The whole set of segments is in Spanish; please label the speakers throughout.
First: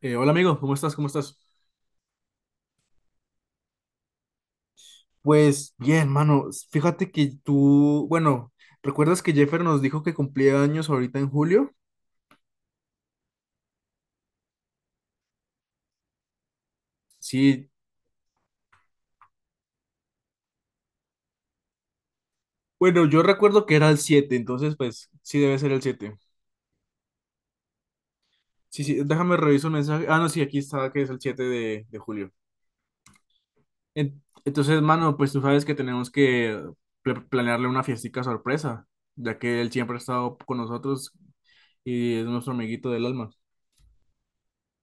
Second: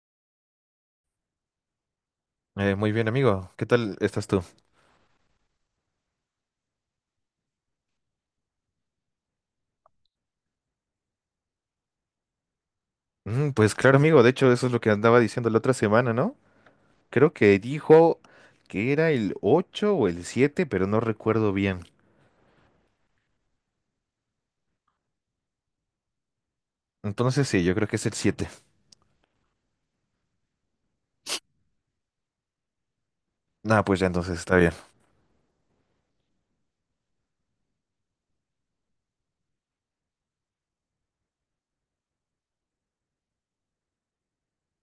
Speaker 1: Hola amigo, ¿cómo estás? ¿Cómo estás?
Speaker 2: Muy bien, amigo. ¿Qué tal estás tú?
Speaker 1: Pues bien, mano, fíjate que tú, bueno, ¿recuerdas que Jeffer nos dijo que cumplía años ahorita en julio?
Speaker 2: Pues claro, amigo. De hecho, eso es lo que andaba diciendo la otra semana, ¿no? Creo que
Speaker 1: Sí,
Speaker 2: dijo que era el 8 o el 7, pero no recuerdo bien.
Speaker 1: bueno, yo recuerdo que era el 7, entonces pues sí debe ser el 7.
Speaker 2: Entonces sí, yo creo que es el siete.
Speaker 1: Sí, sí, déjame revisar un mensaje. Ah, no, sí, aquí está que es el 7 de julio.
Speaker 2: Ah, pues ya entonces está bien.
Speaker 1: Entonces, mano, pues tú sabes que tenemos que planearle una fiestica sorpresa, ya que él siempre ha estado con nosotros y es nuestro amiguito del alma.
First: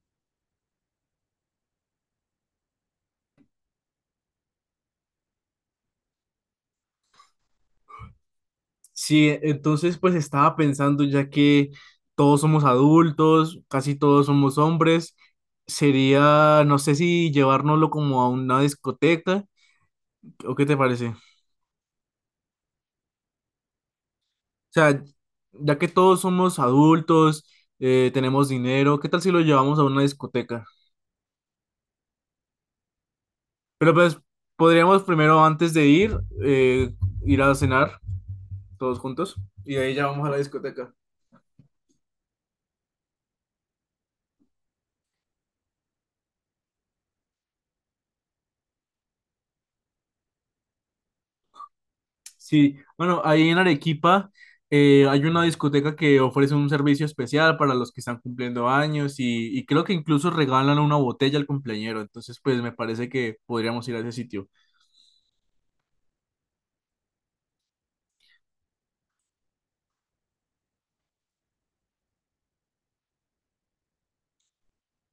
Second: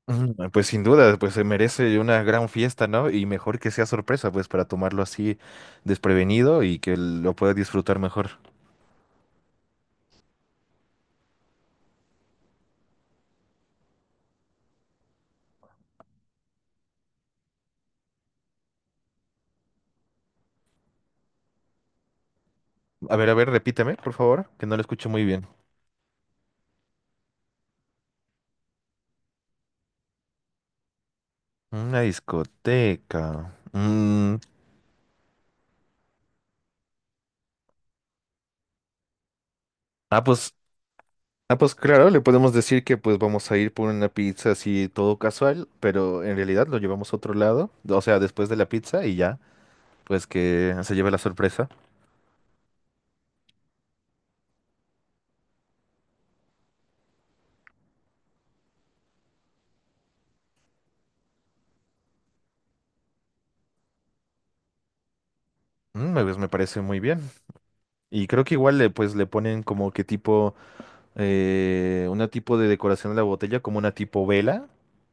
Speaker 2: Mm. Pues sin duda, pues se merece una gran fiesta, ¿no? Y mejor que sea sorpresa, pues para tomarlo así desprevenido y que lo pueda disfrutar mejor.
Speaker 1: Sí, entonces pues estaba pensando, ya que todos somos adultos, casi todos somos hombres, sería, no sé si llevárnoslo como a una discoteca, ¿o qué te parece? O
Speaker 2: A ver, repíteme, por favor, que no lo
Speaker 1: sea,
Speaker 2: escucho muy bien.
Speaker 1: ya que todos somos adultos, tenemos dinero, ¿qué tal si lo llevamos a una discoteca?
Speaker 2: Una discoteca.
Speaker 1: Pero pues podríamos primero antes de ir, eh, ir a cenar todos juntos y de ahí ya
Speaker 2: Ah,
Speaker 1: vamos a la
Speaker 2: pues
Speaker 1: discoteca.
Speaker 2: Ah, pues claro, le podemos decir que pues vamos a ir por una pizza así todo casual, pero en realidad lo llevamos a otro lado, o sea, después de la pizza y ya, pues que se lleve la sorpresa.
Speaker 1: Sí, bueno, ahí en Arequipa hay una discoteca que ofrece un servicio especial para los que están cumpliendo años y creo que incluso regalan una botella al cumpleañero, entonces pues me parece que podríamos ir a ese sitio.
Speaker 2: Mm, pues me parece muy bien. Y creo que igual le pues le ponen como que tipo, una tipo de decoración a la botella, como una tipo vela.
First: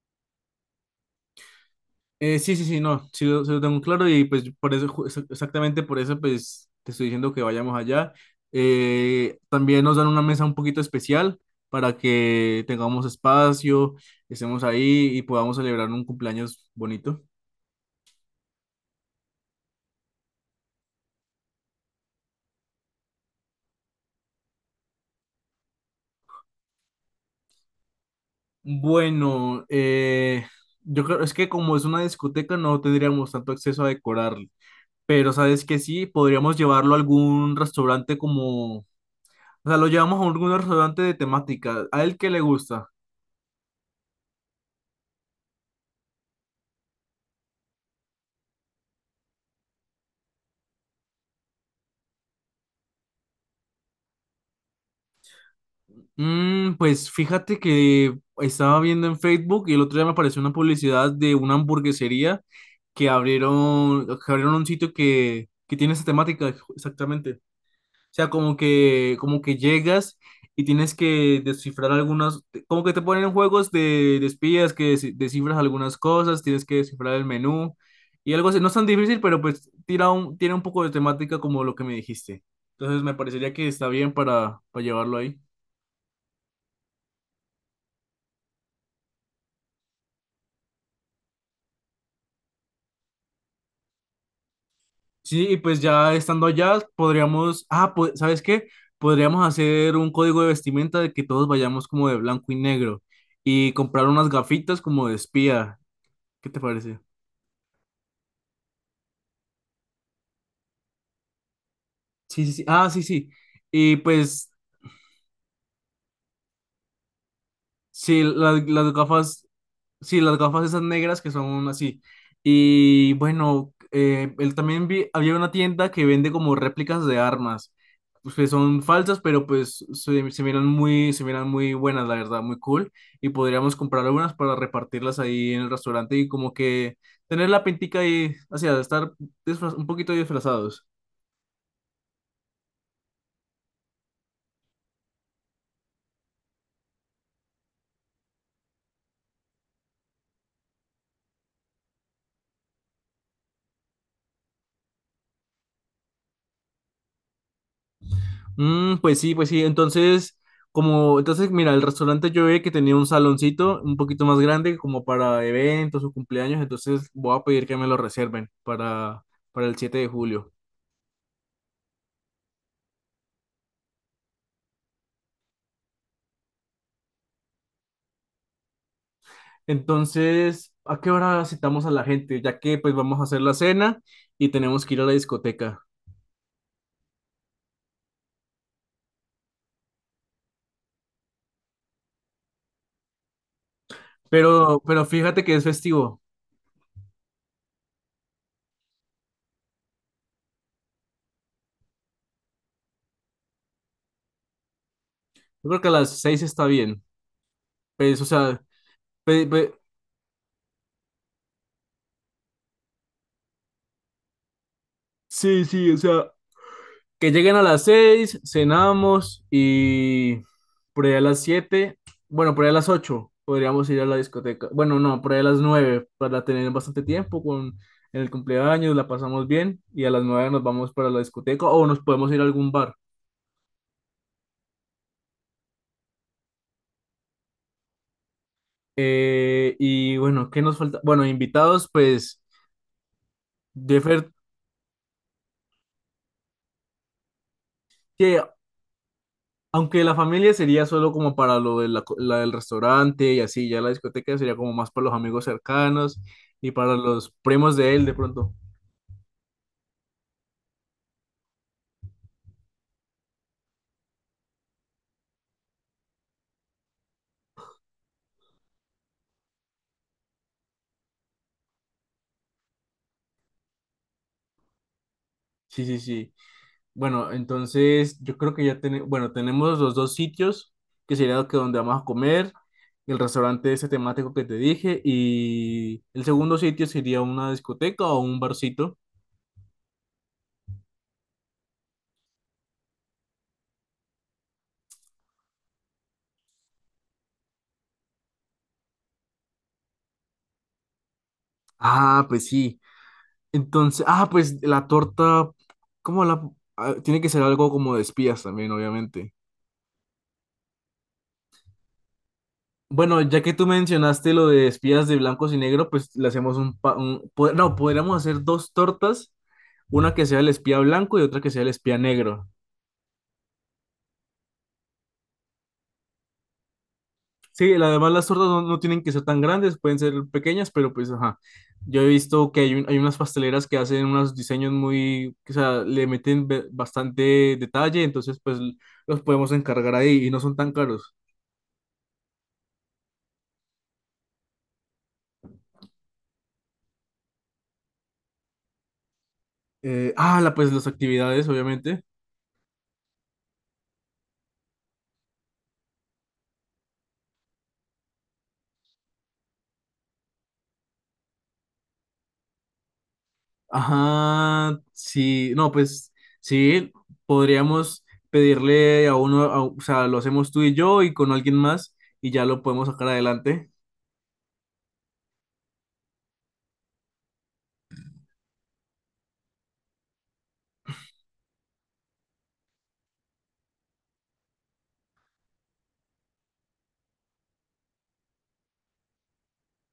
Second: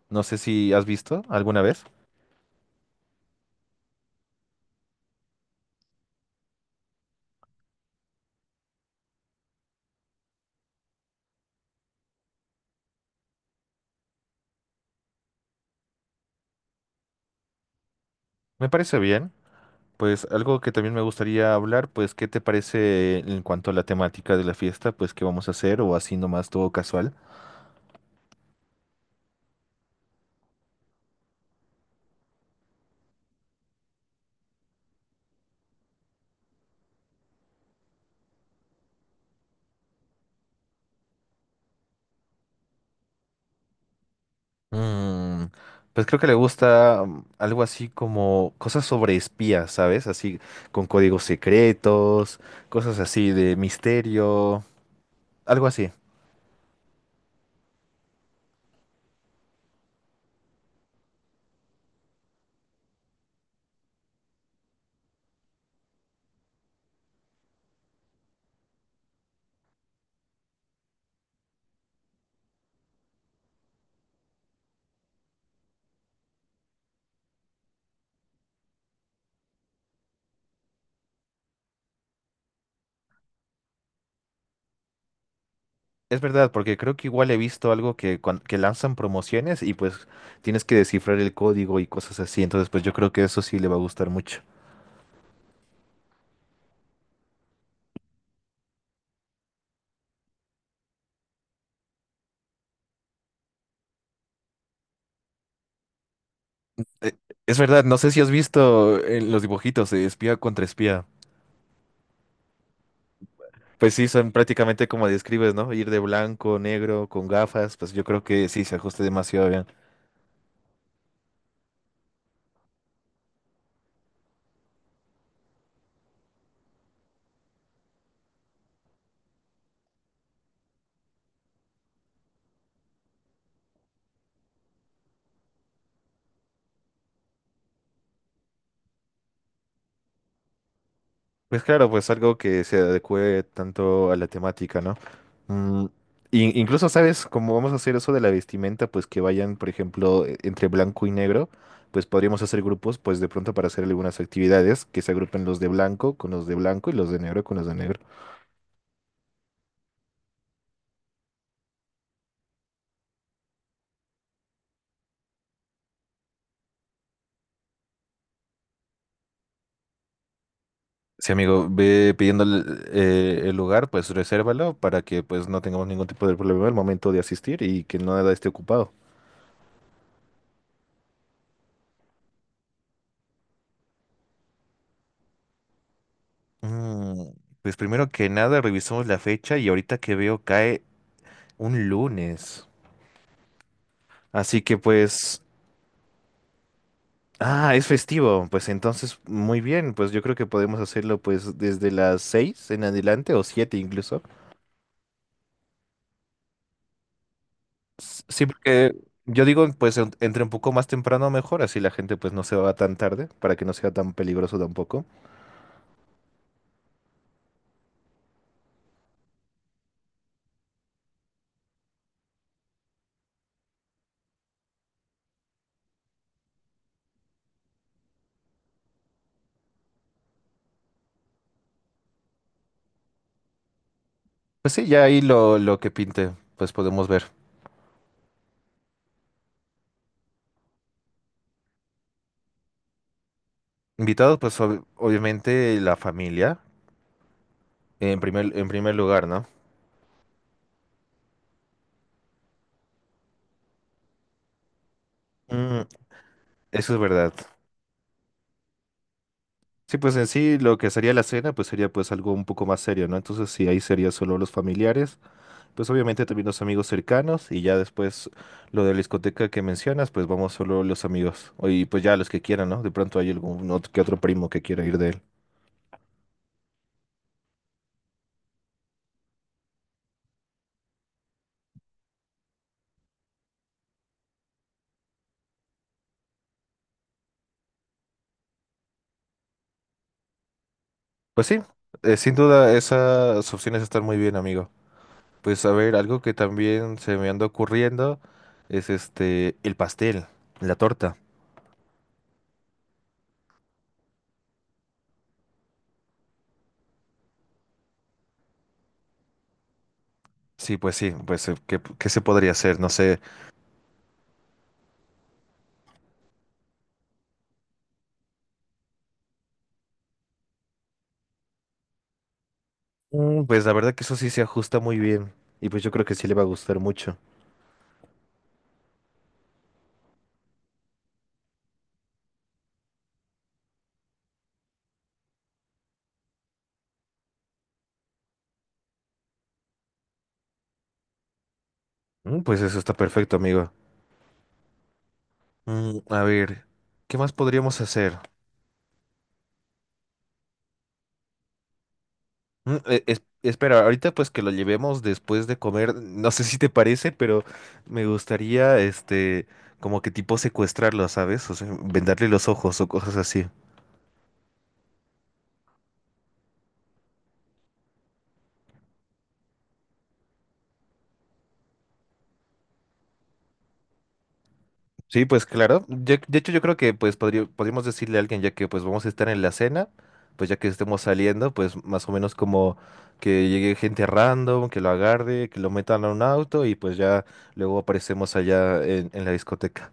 Speaker 2: No sé si has visto alguna vez.
Speaker 1: Sí, sí, sí, no, sí lo tengo claro y pues por eso, exactamente por eso pues te estoy diciendo que vayamos allá. También nos dan una mesa un poquito especial para que tengamos espacio, estemos ahí y podamos celebrar un cumpleaños bonito.
Speaker 2: Me parece bien. Pues algo que también me gustaría hablar, pues ¿qué te parece en cuanto a la temática de la fiesta? Pues qué vamos a hacer o así nomás todo casual.
Speaker 1: Bueno, yo creo, es que como es una discoteca no tendríamos tanto acceso a decorarlo, pero sabes que sí, podríamos llevarlo a algún restaurante como, o sea, lo llevamos a algún restaurante de temática, a él que le gusta.
Speaker 2: Mm, pues creo que le gusta algo así como cosas sobre espías, ¿sabes? Así con códigos secretos, cosas así de misterio, algo así.
Speaker 1: Pues fíjate que estaba viendo en Facebook y el otro día me apareció una publicidad de una hamburguesería que abrieron un sitio que tiene esa temática, exactamente. O sea, como que llegas y tienes que descifrar algunas, como que te ponen en juegos de espías que descifras algunas cosas, tienes que descifrar el menú y algo así. No es tan difícil, pero pues tiene un poco de temática como lo que me dijiste. Entonces me parecería que está bien para, llevarlo ahí.
Speaker 2: Es verdad, porque creo que igual he visto algo que, que lanzan promociones y pues tienes que descifrar el código y cosas así, entonces pues yo creo que eso sí le va a gustar mucho.
Speaker 1: Sí, y pues ya estando allá, podríamos, pues, ¿sabes qué? Podríamos hacer un código de vestimenta de que todos vayamos como de blanco y negro y comprar unas gafitas como de espía. ¿Qué te parece?
Speaker 2: Eh, Es verdad, no sé si has visto los dibujitos de espía contra espía.
Speaker 1: Sí, sí, sí. Ah, sí, sí.
Speaker 2: Pues
Speaker 1: Y
Speaker 2: sí, son
Speaker 1: pues,
Speaker 2: prácticamente como describes, ¿no? Ir de blanco, negro, con gafas, pues yo
Speaker 1: sí,
Speaker 2: creo que
Speaker 1: las,
Speaker 2: sí, se
Speaker 1: las
Speaker 2: ajusta
Speaker 1: gafas,
Speaker 2: demasiado bien.
Speaker 1: sí, las gafas esas negras que son así. Y bueno, él también había una tienda que vende como réplicas de armas. Pues que son falsas, pero pues se miran muy buenas, la verdad, muy cool. Y podríamos comprar algunas para repartirlas ahí en el restaurante y como que tener la pintica ahí, o sea, estar disfraz un poquito disfrazados.
Speaker 2: Pues claro, pues algo que se adecue tanto a la temática, ¿no? Mm, incluso, ¿sabes? Como vamos a hacer eso de la vestimenta, pues que vayan, por ejemplo, entre blanco y negro, pues podríamos hacer grupos, pues de pronto para hacer algunas actividades, que se agrupen los de blanco con los de blanco y los de negro con los de negro.
Speaker 1: Pues sí, pues sí. Entonces, mira, el restaurante yo vi que tenía un saloncito un poquito más grande como para eventos o cumpleaños, entonces voy a pedir que me lo reserven para el 7 de julio.
Speaker 2: Sí, amigo, ve pidiendo el lugar, pues resérvalo para que pues no tengamos ningún tipo de problema al momento de asistir y que nada esté ocupado.
Speaker 1: Entonces, ¿a qué hora citamos a la gente? Ya que pues vamos a hacer la cena y tenemos que ir a la discoteca.
Speaker 2: Mm, pues primero que nada revisamos la fecha y ahorita que veo cae un lunes. Así que
Speaker 1: Pero
Speaker 2: pues,
Speaker 1: fíjate que es festivo.
Speaker 2: ah, es festivo. Pues entonces, muy bien, pues yo creo que podemos hacerlo pues desde las seis en adelante o siete incluso.
Speaker 1: Yo creo que a las 6 está bien. Pues, o
Speaker 2: Sí,
Speaker 1: sea,
Speaker 2: porque yo
Speaker 1: pe-
Speaker 2: digo,
Speaker 1: pe-
Speaker 2: pues entre un poco más temprano mejor, así la gente pues no se va tan tarde, para que no sea tan peligroso tampoco.
Speaker 1: sí, sí, o sea, que lleguen a las 6 cenamos y por ahí a las 7 bueno, por ahí a las 8 podríamos ir a la discoteca. Bueno, no, por ahí a las 9 para tener bastante tiempo con en el cumpleaños, la pasamos bien y a las 9 nos vamos para la discoteca o nos podemos ir a algún bar.
Speaker 2: Pues sí, ya ahí lo que pinte, pues podemos ver.
Speaker 1: Y bueno, ¿qué nos falta? Bueno, invitados, pues Jeffer,
Speaker 2: Invitados, pues obviamente la familia,
Speaker 1: que
Speaker 2: en primer lugar, ¿no?
Speaker 1: aunque la familia sería solo como para lo de la del restaurante y así, ya la discoteca sería como más para los amigos
Speaker 2: Mm,
Speaker 1: cercanos y para
Speaker 2: eso es
Speaker 1: los
Speaker 2: verdad.
Speaker 1: primos de él de pronto.
Speaker 2: Sí, pues en sí lo que sería la cena, pues sería pues algo un poco más serio, ¿no? Entonces sí, ahí sería solo los familiares, pues obviamente también los amigos cercanos y ya después lo de la discoteca que mencionas, pues vamos solo los amigos y pues ya los que quieran, ¿no? De pronto hay algún otro, que otro primo que quiera ir de él.
Speaker 1: Sí, sí, sí. Bueno, entonces yo creo que ya tenemos, bueno, tenemos los dos sitios, que sería lo que donde vamos a comer, el restaurante ese temático que te dije y el segundo sitio sería una discoteca o un barcito.
Speaker 2: Pues sí, sin duda esas opciones están muy bien, amigo. Pues a ver, algo que también se me anda ocurriendo es este, el pastel, la torta.
Speaker 1: Ah, pues sí. Entonces, pues la torta, ¿cómo la? Tiene que ser algo como de espías también, obviamente.
Speaker 2: Sí, pues ¿qué, qué se podría hacer? No sé.
Speaker 1: Bueno, ya que tú mencionaste lo de espías de blancos y negro, pues le hacemos un, pa- un po- no, podríamos hacer dos tortas, una que sea el espía blanco y otra que sea el espía negro.
Speaker 2: Mm. Pues la verdad que eso sí se ajusta muy bien. Y pues yo creo que sí le va a gustar mucho.
Speaker 1: Sí, además las tortas no tienen que ser tan grandes, pueden ser pequeñas, pero pues ajá. Yo he visto que hay unas pasteleras que hacen unos diseños muy, o sea, le meten bastante detalle, entonces pues los podemos encargar ahí y no son tan caros.
Speaker 2: Mm. Pues eso está perfecto, amigo. Mm, a ver, ¿qué más podríamos hacer?
Speaker 1: Pues las actividades, obviamente.
Speaker 2: Mm, espera, ahorita pues que lo llevemos después de comer, no sé si te parece, pero me gustaría, este, como que tipo secuestrarlo, ¿sabes? O sea, vendarle los ojos o cosas así.
Speaker 1: Ajá, sí, no, pues sí, podríamos pedirle a uno, o sea, lo hacemos tú y yo y con alguien más y ya lo podemos sacar adelante.
Speaker 2: Sí, pues claro. De hecho, yo creo que pues podríamos decirle a alguien, ya que pues vamos a estar en la cena, pues ya que estemos saliendo, pues más o menos como que llegue gente random, que lo agarre, que lo metan a un auto y pues ya luego aparecemos allá en la discoteca.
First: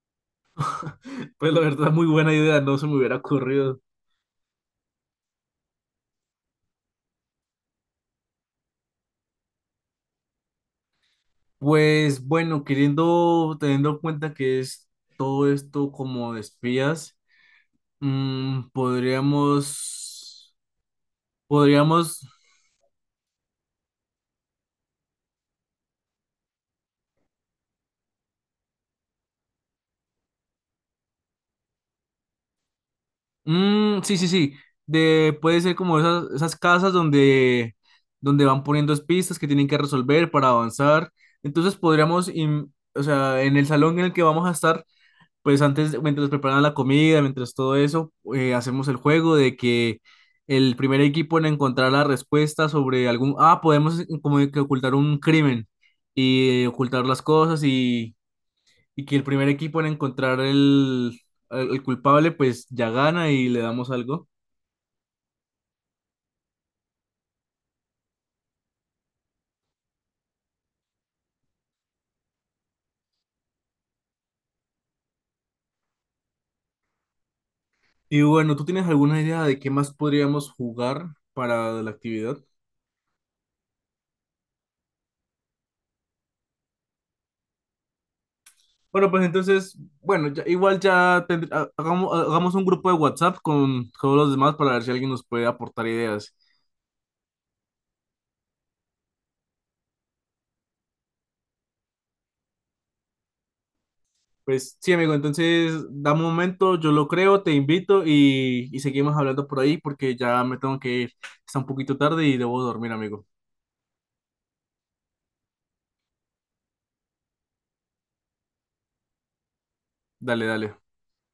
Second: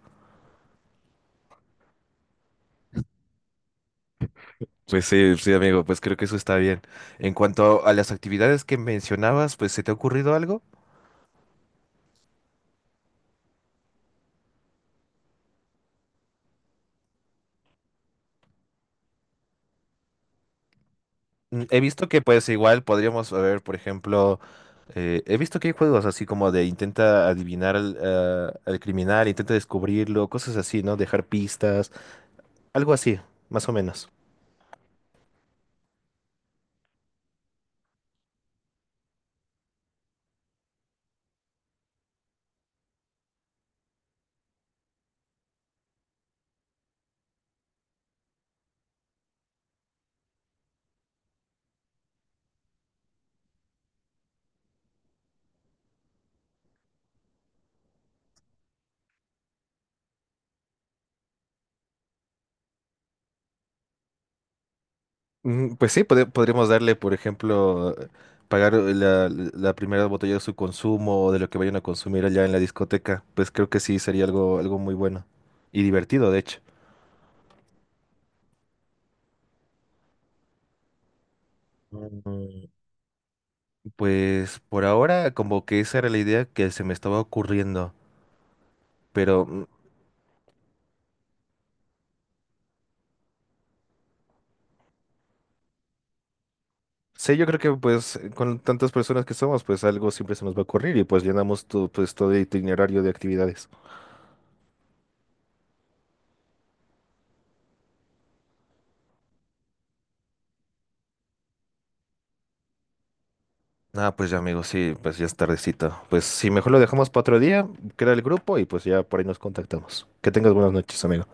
Speaker 1: Pues la verdad, muy buena idea, no se me hubiera ocurrido.
Speaker 2: Pues sí, sí, amigo, pues creo que eso está bien. En cuanto a las actividades que mencionabas, pues ¿se te ha ocurrido algo?
Speaker 1: Pues bueno, teniendo en cuenta que es todo esto como de espías, mm, podríamos,
Speaker 2: Mm. He visto que
Speaker 1: podríamos.
Speaker 2: pues igual podríamos ver, por ejemplo, he visto que hay juegos así como de intenta adivinar al criminal, intenta descubrirlo, cosas así, ¿no? Dejar pistas, algo así, más o
Speaker 1: Mm,
Speaker 2: menos.
Speaker 1: sí, sí, sí. Puede ser como esas casas donde van poniendo pistas que tienen que resolver para avanzar. Entonces podríamos, o sea, en el salón en el que vamos a estar, pues antes, mientras preparan la comida, mientras todo eso, hacemos el juego de que el primer equipo en encontrar la respuesta sobre algún, podemos como que ocultar un crimen y ocultar las cosas y que el primer equipo en encontrar el culpable, pues ya gana y le damos algo.
Speaker 2: Mm. Pues sí, podríamos darle, por ejemplo, pagar la, la primera botella de su consumo o de lo que vayan a consumir allá en la discoteca. Pues creo que sí sería algo, algo muy bueno y divertido, de hecho.
Speaker 1: Y bueno, ¿tú tienes alguna idea de qué más podríamos jugar para la actividad?
Speaker 2: Mm. Pues por ahora como que esa era la idea que se me estaba ocurriendo,
Speaker 1: Bueno, pues
Speaker 2: pero
Speaker 1: entonces, bueno, igual ya hagamos un grupo de WhatsApp con todos los demás para ver si alguien nos puede aportar ideas.
Speaker 2: sí, yo creo que pues con tantas personas que somos, pues algo siempre se nos va a ocurrir y pues llenamos todo, pues, todo el itinerario de actividades.
Speaker 1: Pues sí, amigo, entonces da un momento, yo lo creo, te invito y seguimos hablando por ahí porque ya me tengo que ir. Está un poquito tarde y debo dormir, amigo.
Speaker 2: Ah, pues ya amigos, sí, pues ya es tardecito. Pues sí, mejor lo dejamos para otro día, crea el grupo y pues ya por ahí nos contactamos. Que
Speaker 1: Dale,
Speaker 2: tengas buenas
Speaker 1: dale.
Speaker 2: noches, amigo.